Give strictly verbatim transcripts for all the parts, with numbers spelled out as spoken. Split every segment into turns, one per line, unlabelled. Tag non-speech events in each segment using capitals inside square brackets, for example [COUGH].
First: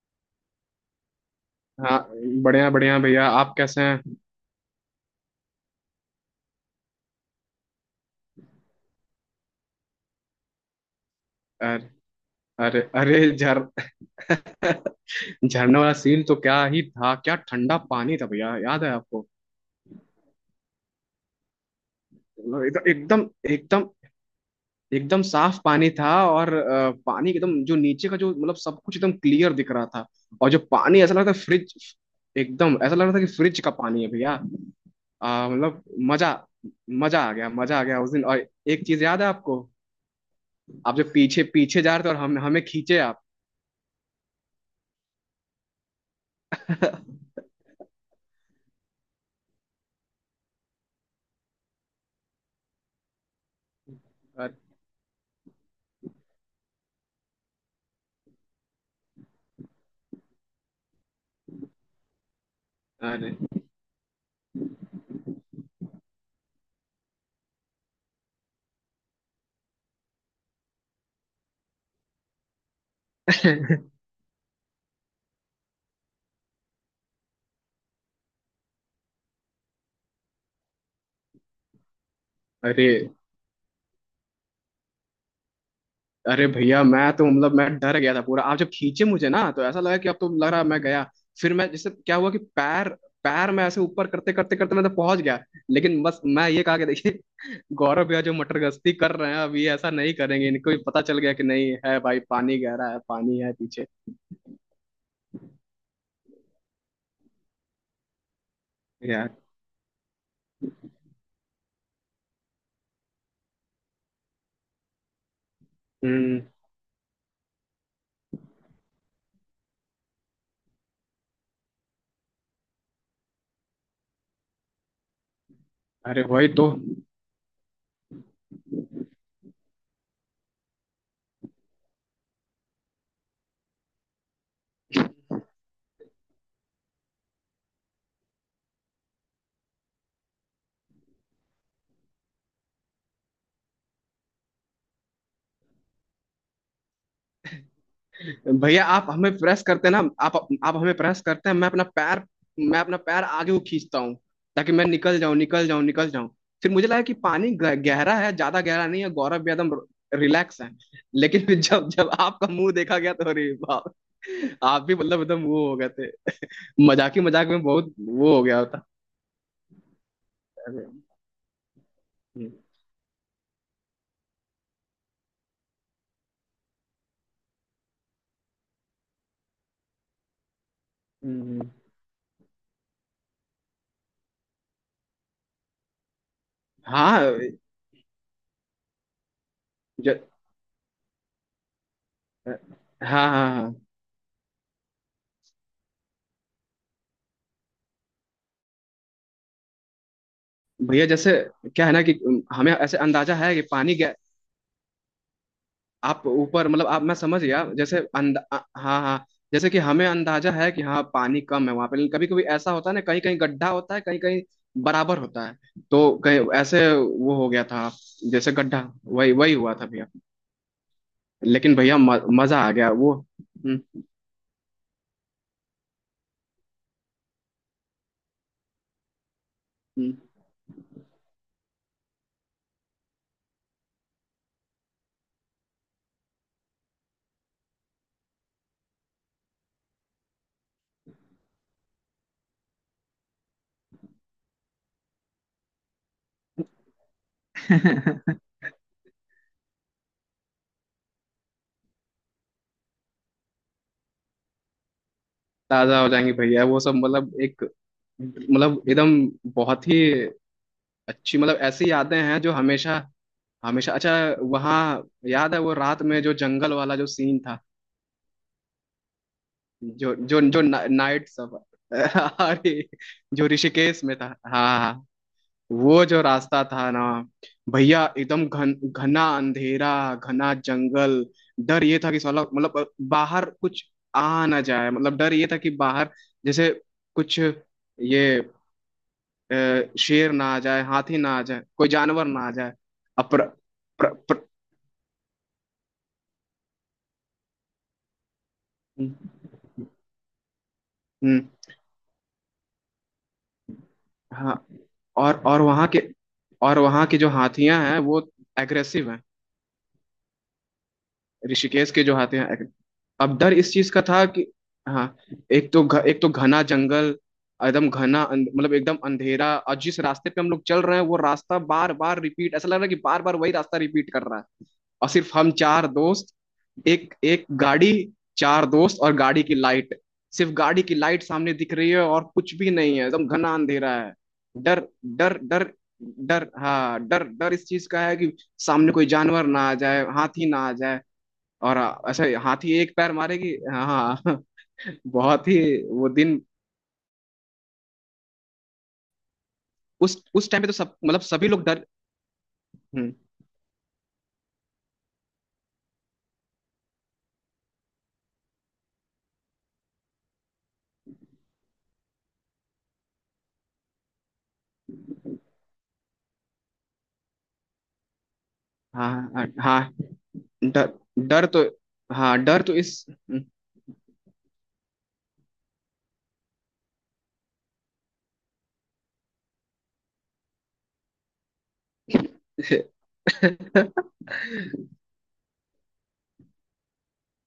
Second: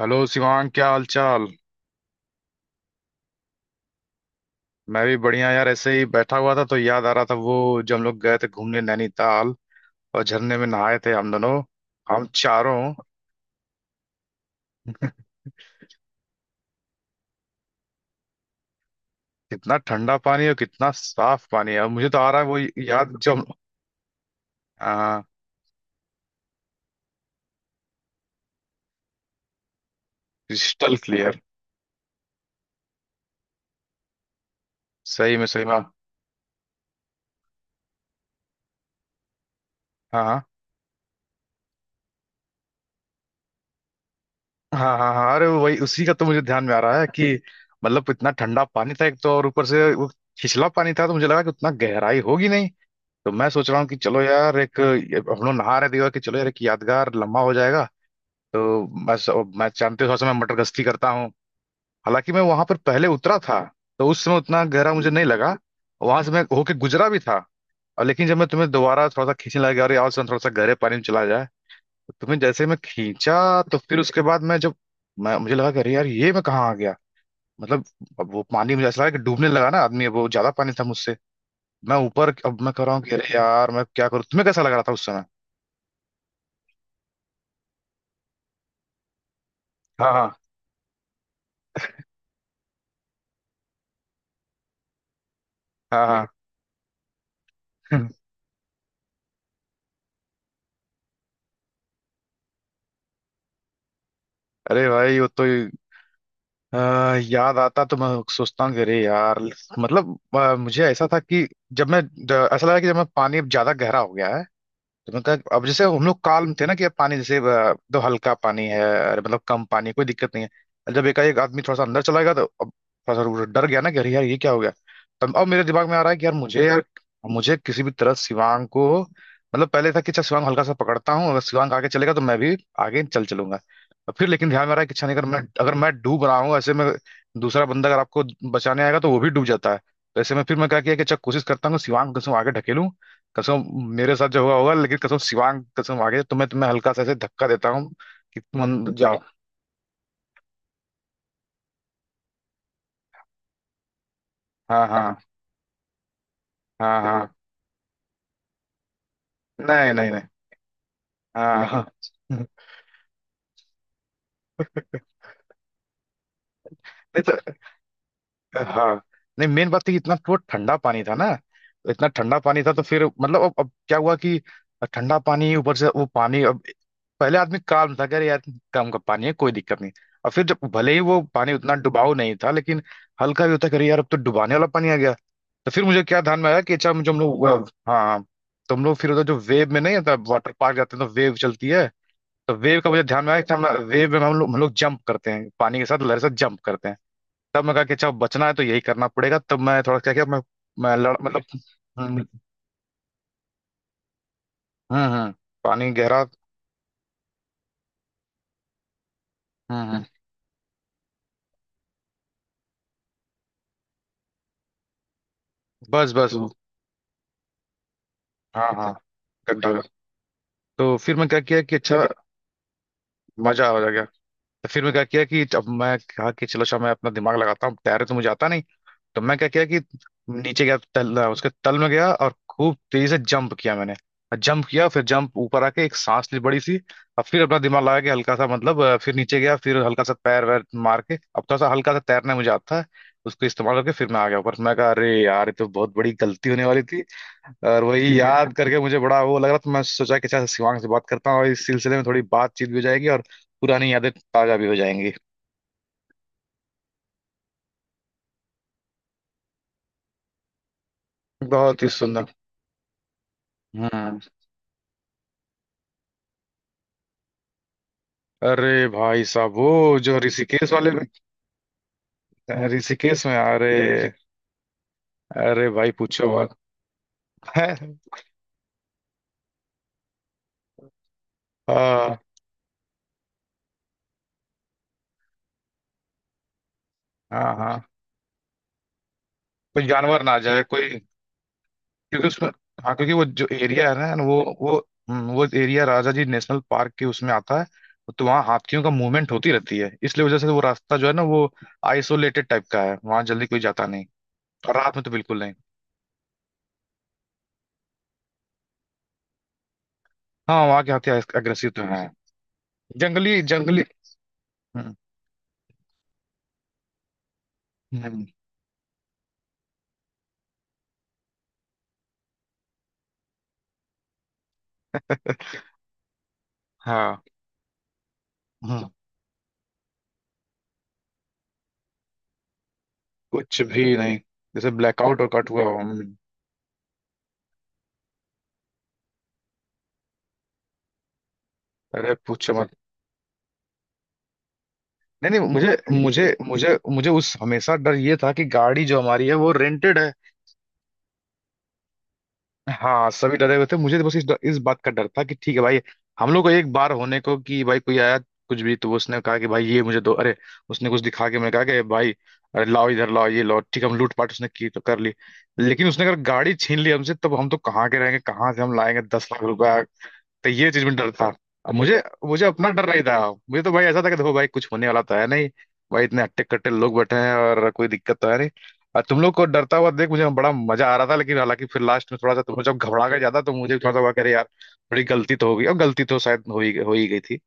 Hello Shivang क्या हाल चाल।
हाँ। बढ़िया बढ़िया भैया, आप कैसे हैं?
मैं भी बढ़िया यार। ऐसे ही बैठा हुआ था तो याद आ रहा था वो, जब हम लोग गए थे घूमने नैनीताल, और झरने में नहाए थे हम दोनों,
अरे
हम
अरे
चारों।
अरे, झर [LAUGHS] झरने वाला सीन तो क्या ही था। क्या ठंडा पानी था भैया, याद है आपको?
कितना ठंडा पानी और कितना साफ पानी है। और मुझे तो आ रहा है वो
मतलब
याद,
एकदम एकदम
जब
एकदम एकदम
हाँ,
साफ पानी था, और अ, पानी एकदम जो नीचे का, जो मतलब सब कुछ एकदम क्लियर दिख रहा था। और जो
क्रिस्टल
पानी ऐसा लग रहा था
क्लियर।
फ्रिज, एकदम ऐसा लग रहा था कि फ्रिज का पानी है भैया।
सही में,
अ,
सही में। हाँ
मतलब मजा मजा आ गया, मजा आ गया उस दिन। और एक चीज याद है आपको?
हाँ
आप जो पीछे पीछे जा रहे थे, और हम हमें खींचे आप।
हाँ। हाँ हाँ, अरे वही, उसी का तो मुझे ध्यान में आ रहा है कि मतलब इतना ठंडा पानी था एक तो, और ऊपर से वो छिछला पानी था तो मुझे लगा कि उतना गहराई होगी नहीं, तो मैं सोच रहा हूँ कि चलो यार, एक हम लोग नहा रहे थे कि चलो यार एक यादगार लम्हा हो जाएगा। तो मैं मैं जानते हो, थोड़ा सा मैं मटर गश्ती करता हूँ। हालांकि मैं वहां पर पहले
अरे
उतरा था, तो उस समय उतना गहरा मुझे हम्म, नहीं लगा। वहां से मैं होके गुजरा भी था। और लेकिन जब मैं तुम्हें दोबारा थोड़ा सा खींचने लगा, अरे और थोड़ा सा गहरे पानी में चला जाए, तो तुम्हें जैसे मैं खींचा, तो फिर उसके बाद मैं जब मैं मुझे लगा कि अरे यार, ये मैं कहाँ आ गया। मतलब अब वो पानी मुझे ऐसा लगा कि डूबने लगा ना आदमी, अब वो ज्यादा पानी था मुझसे। मैं ऊपर, अब मैं कह
अरे
रहा हूँ
[LAUGHS]
कि अरे यार मैं क्या करूँ। तुम्हें कैसा लग रहा था उस समय?
अरे भैया, मैं तो मतलब मैं डर गया था पूरा। आप जब खींचे मुझे ना, तो ऐसा लगा कि
हाँ
अब
हाँ।
तो लग रहा है मैं गया। फिर मैं, जैसे क्या हुआ कि पैर, पैर मैं ऐसे ऊपर करते करते करते मैं तो पहुंच गया। लेकिन
हाँ
बस
हाँ।
मैं ये कहा कि देखिए, गौरव भैया
[LAUGHS]
जो मटर गश्ती कर रहे हैं, अब ये ऐसा नहीं करेंगे, इनको भी पता चल गया कि नहीं है भाई, पानी गहरा है, पानी है पीछे।
अरे भाई वो तो, आ, याद आता तो मैं सोचता हूँ कि अरे
यार।
यार, मतलब आ, मुझे ऐसा था कि जब मैं द- ऐसा लगा कि जब मैं पानी अब ज्यादा गहरा हो गया है, तो मतलब अब जैसे हम लोग
हम्म।
काल्म थे ना कि अब पानी जैसे अ, तो हल्का पानी है, अरे मतलब कम पानी है, कोई दिक्कत नहीं है। और जब एकाएक आदमी थोड़ा सा अंदर चला गया, तो अब थोड़ा सा वो डर गया ना कि अरे यार ये क्या हो गया। तब अब मेरे दिमाग में आ रहा है
अरे,
कि यार
वही
मुझे
तो।
यार मुझे किसी भी तरह शिवांग को, मतलब पहले था कि अच्छा शिवांग हल्का सा पकड़ता हूँ, अगर शिवांग आगे चलेगा तो मैं भी आगे चल चलूंगा। और फिर लेकिन ध्यान में आ रहा है कि अच्छा नहीं, अगर मैं अगर मैं डूब रहा हूँ ऐसे में, दूसरा बंदा अगर आपको बचाने आएगा तो वो भी डूब जाता है। तो ऐसे में फिर मैं क्या किया कि अच्छा, कोशिश करता हूँ कि शिवांग को आगे ढकेलूं। कसम मेरे साथ जो हुआ होगा, लेकिन कसम शिवांग, कसम आगे तुम्हें तुम्हें हल्का सा ऐसे धक्का देता हूँ कि तुम
भैया,
अंदर [LAUGHS]
आप
जाओ।
हमें प्रेस करते हैं ना? आप आप हमें प्रेस करते हैं, मैं अपना पैर, मैं अपना पैर आगे को खींचता हूँ, ताकि मैं
हाँ
निकल
हाँ।
जाऊं, निकल जाऊं, निकल जाऊं। फिर मुझे
हाँ
लगा कि
हाँ।
पानी ग- गहरा है, ज्यादा गहरा नहीं है, गौरव भी एकदम
नहीं नहीं नहीं।
रिलैक्स है। लेकिन फिर
हाँ हाँ।
जब जब आपका
[LAUGHS]
मुंह देखा गया, तो अरे बाप। आप भी मतलब एकदम वो हो गए थे, मजाक ही मजाक
नहीं,
में बहुत वो हो गया
तो
होता।
हाँ, नहीं मेन बात थी कि इतना वो ठंडा
अरे।
पानी था ना। इतना ठंडा
हम्म।
पानी था, तो फिर मतलब अब अब क्या हुआ कि ठंडा पानी, ऊपर से वो पानी, अब पहले आदमी काम था, कह रहे यार काम का पानी है, कोई दिक्कत नहीं। और फिर जब भले ही वो पानी
हम्म।
उतना डुबाऊ नहीं था, लेकिन हल्का भी होता, कह रहे यार अब तो डुबाने वाला पानी आ गया। तो फिर मुझे क्या ध्यान में आया कि अच्छा मुझे हम
हाँ।
लोग, हाँ हाँ, तो हम लोग फिर उधर जो वेव में, नहीं होता
ज,
वाटर पार्क जाते हैं तो वेव चलती है, तो वेव का मुझे ध्यान
हाँ हाँ
में आया कि हम
हाँ।
वेव में, हम लोग हम लोग जंप करते हैं, पानी के साथ लहर से जंप करते हैं। तब मैं कहा कि अच्छा बचना है तो यही करना पड़ेगा। तब मैं थोड़ा क्या किया, मैं मैं
भैया
लड़
जैसे,
मतलब
क्या है ना कि
हम्म।
हमें ऐसे अंदाजा है कि पानी गह,
हम्म। हम्म, पानी
आप
गहरा।
ऊपर, मतलब आप, मैं समझ गया, जैसे अंदा अ- हाँ हाँ। जैसे कि
हम्म। हम्म,
हमें अंदाजा है कि हाँ पानी कम है वहां पे, लेकिन कभी कभी ऐसा होता है ना, कहीं कहीं गड्ढा होता है, कहीं कहीं बराबर होता है, तो
बस बस।
कहीं ऐसे वो हो गया था, जैसे
हाँ
गड्ढा,
हाँ।
वही वही हुआ
गड्ढा।
था भैया।
तो फिर मैं क्या किया
लेकिन
कि
भैया
अच्छा
म- मजा आ गया वो।
मजा आ
हम्म।
गया। तो फिर मैं क्या किया कि अब मैं कहा कि चलो अच्छा, मैं अपना दिमाग लगाता हूँ, तैरे तो मुझे आता नहीं है, तो मैं क्या किया कि
हम्म।
नीचे गया तल, उसके तल में गया, और खूब तेजी से जंप किया मैंने। जंप किया, फिर जंप ऊपर आके एक सांस ली बड़ी सी। अब फिर अपना दिमाग लगा के हल्का सा, मतलब अ, फिर नीचे गया, फिर हल्का सा पैर वैर मार के, अब थोड़ा सा हल्का सा तैरना मुझे आता है, उसको इस्तेमाल करके फिर मैं आ गया ऊपर। मैं कहा अरे यार, ये तो बहुत बड़ी गलती होने वाली थी। और वही याद
[LAUGHS]
करके मुझे बड़ा वो लग रहा था, मैं सोचा कि अच्छा शिवांग से बात करता हूँ और इस सिलसिले में थोड़ी बातचीत भी हो जाएगी और पुरानी यादें ताजा भी हो जाएंगी।
ताजा हो जाएंगे भैया, वो सब मतलब एक, मतलब एकदम, बहुत ही अच्छी, मतलब
बहुत ही
ऐसी यादें
सुंदर।
हैं जो हमेशा, हमेशा अच्छा
हम्म।
वहाँ। याद है वो रात में जो जंगल वाला जो सीन था,
अरे भाई साहब, वो
जो
जो
जो जो
ऋषिकेश
ना,
वाले में,
नाइट सब [LAUGHS] अरे,
ऋषिकेश में
जो
अरे,
ऋषिकेश में था। हाँ हाँ।
अरे भाई
वो जो
पूछो मत।
रास्ता था ना
है।
भैया, एकदम घन घना अंधेरा, घना जंगल। डर ये था
हाँ
कि साला, मतलब बाहर कुछ आ ना जाए, मतलब डर ये था कि बाहर जैसे कुछ
हाँ हाँ।
ये, अ,
कोई जानवर ना
शेर
आ
ना आ
जाए,
जाए,
कोई
हाथी ना आ जाए, कोई जानवर
क्योंकि
ना
उसमें,
आ जाए।
हाँ क्योंकि वो
अपर
जो एरिया
प्र,
है ना वो
प्र,
वो हम्म, वो area Rajaji national park के उसमें आता है। तो वहाँ हाथियों का मूवमेंट होती रहती है, इसलिए वजह से वो रास्ता जो है ना वो
हम्म।
आइसोलेटेड टाइप का है, वहाँ जल्दी कोई जाता नहीं,
हाँ।
और रात में तो बिल्कुल
और
नहीं।
और वहाँ के, और वहाँ की जो हाथियां हैं वो एग्रेसिव हैं,
हाँ, वहाँ के हाथी अग्रेसिव तो
ऋषिकेश के
हैं।
जो आते हैं। अब
जंगली
डर इस
जंगली।
चीज का था कि
हम्म।
हाँ, एक तो घ, एक तो घना जंगल, एकदम घना
हम्म।
अंध- मतलब एकदम अंधेरा, और जिस रास्ते पे हम लोग चल रहे हैं वो रास्ता बार बार रिपीट, ऐसा लग रहा है कि बार बार वही रास्ता रिपीट कर रहा है। और सिर्फ हम चार दोस्त, एक
हाँ,
एक गाड़ी, चार दोस्त और गाड़ी की लाइट, सिर्फ गाड़ी की लाइट सामने दिख रही है, और कुछ भी नहीं है, एकदम घना
कुछ
अंधेरा
भी
है।
नहीं, जैसे
डर
ब्लैकआउट और
डर
कट हुआ
डर
हो। हम्म।
डर, हाँ, डर, डर इस चीज का है कि सामने कोई जानवर ना आ जाए, हाथी ना आ जाए। और
अरे
अच्छा,
पूछो मत।
हाथी एक पैर मारेगी। हाँ हाँ [LAUGHS]
नहीं नहीं,
बहुत ही
मुझे
वो
मुझे
दिन,
मुझे मुझे उस हमेशा डर ये था कि गाड़ी जो हमारी है वो रेंटेड है।
उस उस टाइम पे तो सब मतलब सभी लोग डर।
हाँ,
हम्म।
सभी डरे हुए थे। मुझे बस इस इस बात का डर था कि ठीक है भाई, हम लोग को एक बार होने को कि भाई कोई आया, कुछ भी तो उसने कहा कि भाई ये मुझे दो, अरे उसने कुछ दिखा के मैं कहा कि भाई अरे लाओ इधर लाओ ये लाओ, ठीक है, हम लूटपाट उसने की तो कर ली। लेकिन उसने अगर गाड़ी छीन ली हमसे, तब हम तो कहाँ के रहेंगे, कहाँ से हम लाएंगे
हाँ
दस लाख
हाँ
रुपया
हाँ।
तो ये चीज
डर,
में डर था।
डर तो,
अब मुझे,
हाँ,
मुझे
डर
अपना
तो
डर नहीं
इस।
था। मुझे तो भाई ऐसा था कि देखो भाई, कुछ होने वाला तो है नहीं, भाई इतने हट्टे कट्टे लोग बैठे हैं और कोई दिक्कत तो है नहीं, और तुम लोग को डरता हुआ देख मुझे बड़ा मजा आ रहा था। लेकिन हालांकि फिर लास्ट में थोड़ा सा तुम लोग जब घबरा गए ज्यादा, तो मुझे भी थोड़ा सा हुआ कि
[LAUGHS]
अरे यार थोड़ी गलती तो हो गई। और गलती तो शायद हो ही हो ही गई थी।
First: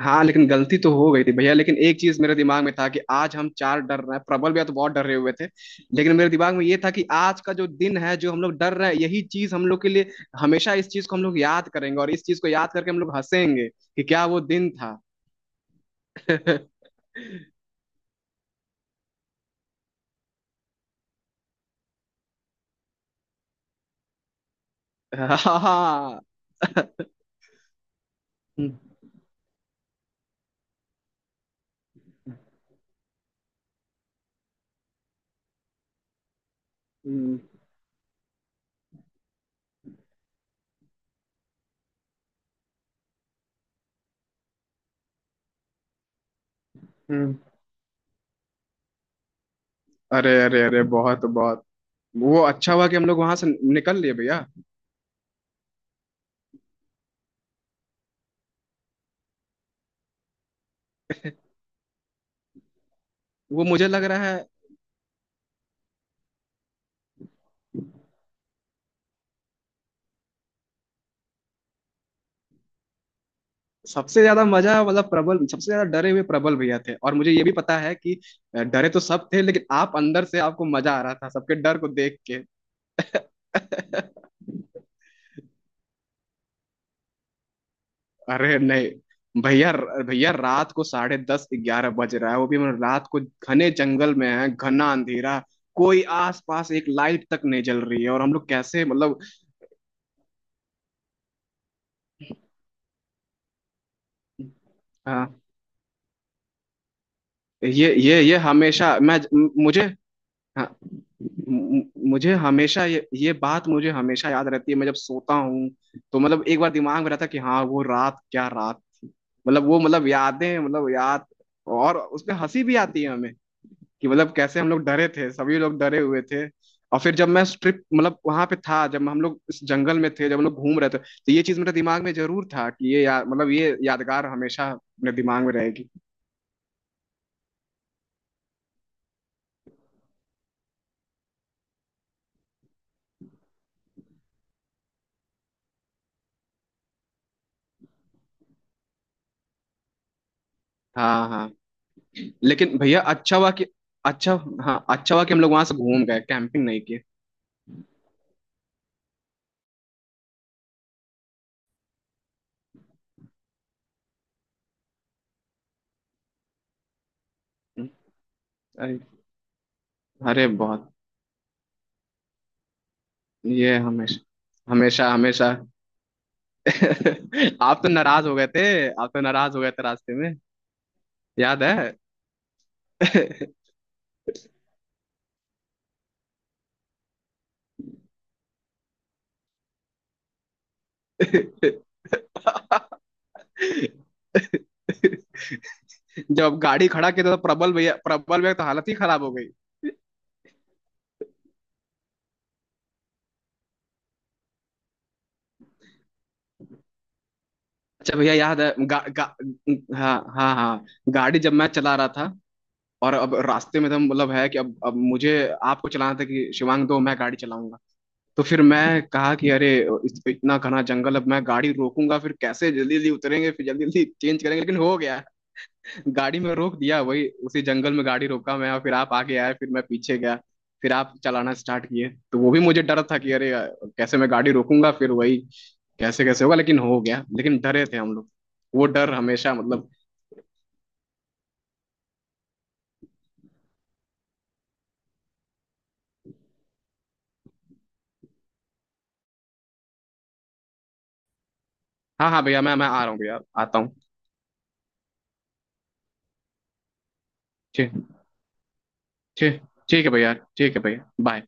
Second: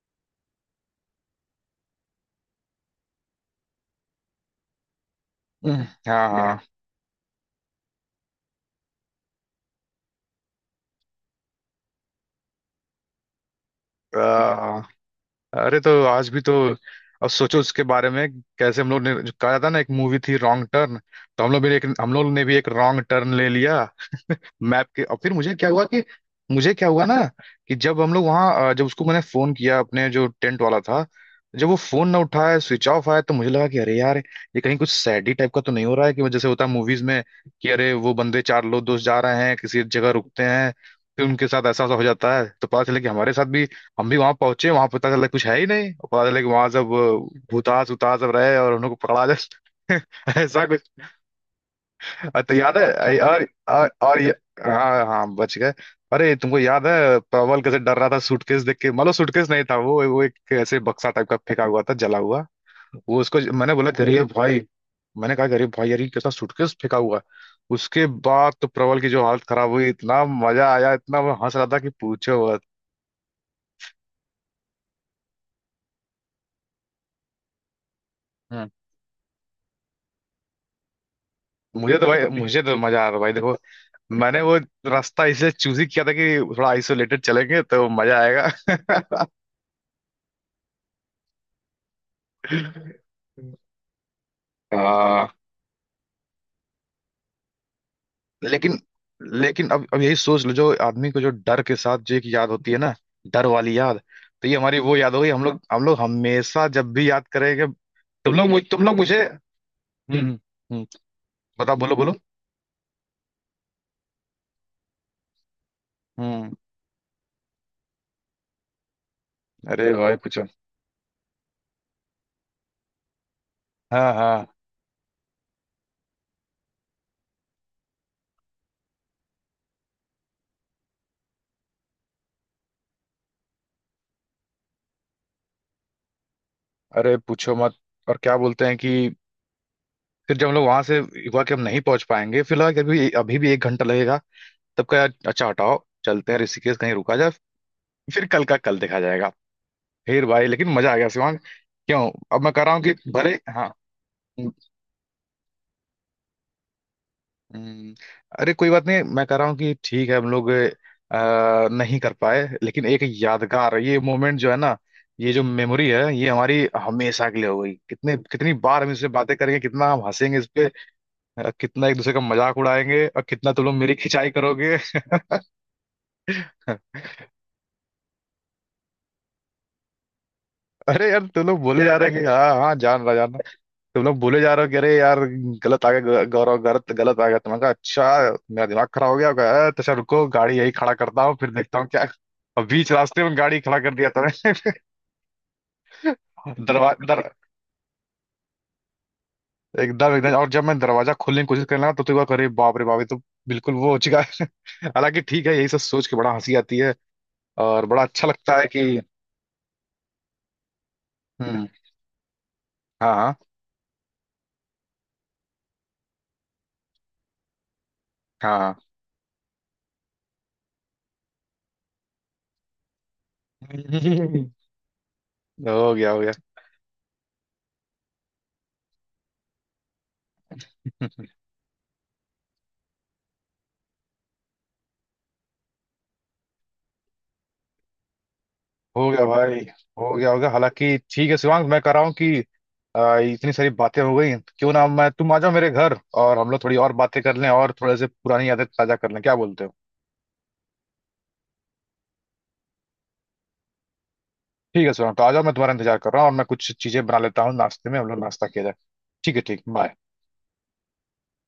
हाँ, लेकिन गलती तो हो गई थी भैया, लेकिन एक चीज मेरे दिमाग में था कि आज हम चार डर रहे हैं, प्रबल भैया तो बहुत डर रहे हुए थे,
हम्म।
लेकिन
हाँ
मेरे दिमाग
हाँ।
में ये था कि आज का जो दिन है, जो हम लोग डर रहे हैं, यही चीज हम लोग के लिए हमेशा, इस चीज को हम लोग याद करेंगे, और इस चीज को याद करके हम लोग हंसेंगे कि क्या वो दिन
अ,
था।
अरे तो
[LAUGHS]
आज भी तो
हाँ।
अब सोचो उसके बारे में, कैसे हम लोग ने, जो कहा था ना, एक मूवी थी रॉन्ग टर्न, तो हम लोग भी एक, हम लोग ने भी एक रॉन्ग टर्न ले लिया मैप के। और फिर मुझे क्या हुआ कि, मुझे क्या हुआ ना कि जब हम लोग वहाँ अ,
हम्म।
जब उसको मैंने फोन किया, अपने जो टेंट वाला था, जब वो फोन ना उठाया, स्विच ऑफ आया, तो मुझे लगा कि अरे यार, ये कहीं कुछ सैडी टाइप का तो नहीं हो रहा है, कि जैसे होता है मूवीज में
हम्म।
कि अरे वो बंदे चार लोग दोस्त जा रहे हैं, किसी जगह रुकते हैं, फिर उनके साथ ऐसा ऐसा हो जाता है। तो पता चला कि हमारे साथ भी, हम भी वहां पहुंचे, वहां पता चला कुछ है ही नहीं, और पता चला कि वहां सब
हम्म।
अ, भूतास उतास सब रहे और उन लोग को पकड़ा जाए।
अरे
[LAUGHS]
अरे
ऐसा,
अरे, बहुत बहुत वो,
और तो
अच्छा
याद है
हुआ कि हम लोग
अरे-
वहां
और,
से
और,
निकल लिए
और ये,
भैया।
हाँ हाँ बच गए। अरे तुमको याद है प्रबल कैसे डर रहा था सूटकेस देख के। मतलब सूटकेस नहीं था वो वो एक ऐसे बक्सा टाइप का फेंका हुआ था जला हुआ। वो उसको
वो
मैंने
मुझे
बोला
लग
गरीब
रहा है
भाई, मैंने कहा गरीब भाई यार ये कैसा सूटकेस फेंका हुआ है? उसके बाद तो प्रबल की जो हालत खराब हुई, इतना मजा आया, इतना वो हंस रहा था कि पूछो मत।
सबसे ज्यादा मजा, मतलब प्रबल सबसे ज्यादा डरे हुए, प्रबल भैया थे, और मुझे ये भी पता है कि
हाँ,
डरे तो सब थे, लेकिन आप अंदर से, आपको मजा आ रहा था सबके डर को
मुझे तो
देख
भाई,
के।
मुझे तो मजा आ रहा था भाई। देखो, मैंने वो
[LAUGHS]
रास्ता इसलिए चूज ही किया था कि थोड़ा आइसोलेटेड चलेंगे तो मजा
अरे
आएगा।
नहीं भैया, भैया रात को साढ़े दस, ग्यारह बज रहा है, वो भी मतलब रात
[LAUGHS]
को, घने जंगल में है, घना
हाँ,
अंधेरा, कोई आस पास एक लाइट तक नहीं जल रही है, और हम लोग
लेकिन,
कैसे, मतलब।
लेकिन अब अब यही सोच लो, जो आदमी को जो डर के साथ जो एक याद होती है ना, डर वाली याद, तो ये हमारी वो याद हो गई,
हाँ,
हम लोग हम लोग हमेशा जब भी याद करेंगे।
ये ये
तुम
ये
लोग मुझ- तुम लोग
हमेशा मैं,
मुझे हम्म।
मुझे,
हम्म
हाँ,
हम्म, बताओ
मु-
बोलो बोलो।
मुझे हमेशा ये ये बात मुझे हमेशा याद रहती है। मैं जब सोता हूँ, तो मतलब
हम्म।
एक बार दिमाग में रहता है कि हाँ वो रात क्या रात थी, मतलब वो
अरे
मतलब
भाई पूछो।
यादें मतलब याद। और उसमें हंसी भी आती है कि
हाँ
मतलब
हाँ।
कैसे हम लोग डरे थे, सभी लोग डरे हुए थे। और फिर जब मैं ट्रिप, मतलब वहां पे था, जब हम लोग इस जंगल में थे, जब हम लोग घूम रहे थे, तो ये चीज मेरे दिमाग में जरूर था कि ये या, मतलब ये यादगार हमेशा मेरे दिमाग में रहेगी।
अरे पूछो मत। और क्या बोलते हैं कि फिर जब हम लोग वहां से हुआ कि हम नहीं पहुंच पाएंगे, फिर लगा कि अभी, अभी भी एक घंटा लगेगा, तब कहा अच्छा हटाओ, चलते हैं ऋषिकेश कहीं रुका जाए, फिर कल का कल देखा जाएगा। फिर भाई, लेकिन मजा आ गया
हाँ
शिवांग।
हाँ।
क्यों अब मैं कह रहा
लेकिन
हूँ कि
भैया
[LAUGHS] भले,
अच्छा हुआ कि
हाँ।
अच्छा, हाँ अच्छा हुआ कि हम लोग वहां से घूम गए, कैंपिंग नहीं किए।
हम्म। अरे कोई बात नहीं, मैं कह रहा हूँ कि ठीक है, हम लोग अ, नहीं कर पाए, लेकिन एक यादगार ये मोमेंट जो है ना, ये जो मेमोरी है, ये हमारी हमेशा के लिए हो गई।
हम्म।
कितने, कितनी बार हम
अरे
इससे बातें करेंगे, कितना हम हंसेंगे इस
अरे,
पे,
बहुत,
अ, कितना एक दूसरे का मजाक उड़ाएंगे, और कितना तुम लोग
ये
मेरी
हमेशा,
खिंचाई करोगे।
हमेशा हमेशा
[LAUGHS]
[LAUGHS] आप तो नाराज हो गए थे, आप तो नाराज हो गए थे रास्ते में,
अरे यार तुम लोग
याद
बोले जा रहे हैं कि [LAUGHS] हाँ हाँ, जान रहा जान रहा। तुम लोग बोले जा रहे हो कि अरे यार गलत आ गया, ग- गौरव गलत गलत आ गया, तो मैंने कहा अच्छा, मेरा दिमाग खराब हो गया होगा। "अ, तो अच्छा रुको, गाड़ी यही खड़ा करता हूँ, फिर
है?
देखता हूँ क्या और बीच
[LAUGHS]
रास्ते में गाड़ी खड़ा कर दिया था मैंने। [LAUGHS]
जब गाड़ी
दरवाजा
खड़ा
दर,
किया था, तो प्रबल भैया, प्रबल भैया तो हालत ही खराब हो गई।
एकदम एकदम, और जब मैं दरवाजा खोलने की कोशिश करने लगा तो तो बार अरे बाप रे बाप, ये तो बिल्कुल वो हो चुका है। हालांकि ठीक है, यही सब सोच के बड़ा हंसी आती है, और बड़ा
अच्छा
अच्छा
भैया,
लगता
याद
है
है
कि
गा, गा, हाँ हाँ हाँ, गाड़ी जब
हम्म।
मैं चला रहा था,
हाँ
और अब
हाँ।
रास्ते में तो मतलब है कि अब अब मुझे, आपको चलाना था कि शिवांग दो मैं गाड़ी चलाऊंगा। तो फिर मैं कहा कि अरे, इस- इतना घना जंगल, अब मैं गाड़ी रोकूंगा, फिर कैसे जल्दी जल्दी उतरेंगे, फिर जल्दी जल्दी चेंज
[LAUGHS]
करेंगे, लेकिन हो गया।
हाँ हो गया हो गया।
गाड़ी में रोक दिया वही, उसी जंगल में गाड़ी रोका मैं, और फिर आप आगे आए, फिर मैं पीछे गया। फिर आप चलाना स्टार्ट किए, तो वो भी मुझे डर था कि अरे, कैसे मैं गाड़ी रोकूंगा फिर, वही कैसे कैसे होगा, लेकिन हो गया, लेकिन डरे थे हम लोग, वो
हो
डर
गया
हमेशा
भाई,
मतलब।
हो गया हो गया। हालांकि ठीक है शिवांग, मैं कह रहा हूँ कि आ, इतनी सारी बातें हो गई, क्यों ना मैं, तुम आ जाओ मेरे घर, और हम लोग थोड़ी और बातें कर लें और थोड़े से पुरानी यादें ताजा कर लें, क्या बोलते हो।
हाँ हाँ भैया, मैं मैं आ रहा हूँ भैया, आता हूँ।
ठीक है शिवांग, तो आ जाओ, मैं तुम्हारा इंतजार कर रहा हूँ, और मैं कुछ चीजें बना लेता हूँ नाश्ते
ठीक।
में, हम लोग नाश्ता किया जाए। ठीक है
ठीक।
ठीक, बाय।
ठीक है भैया, ठीक है भैया, बाय।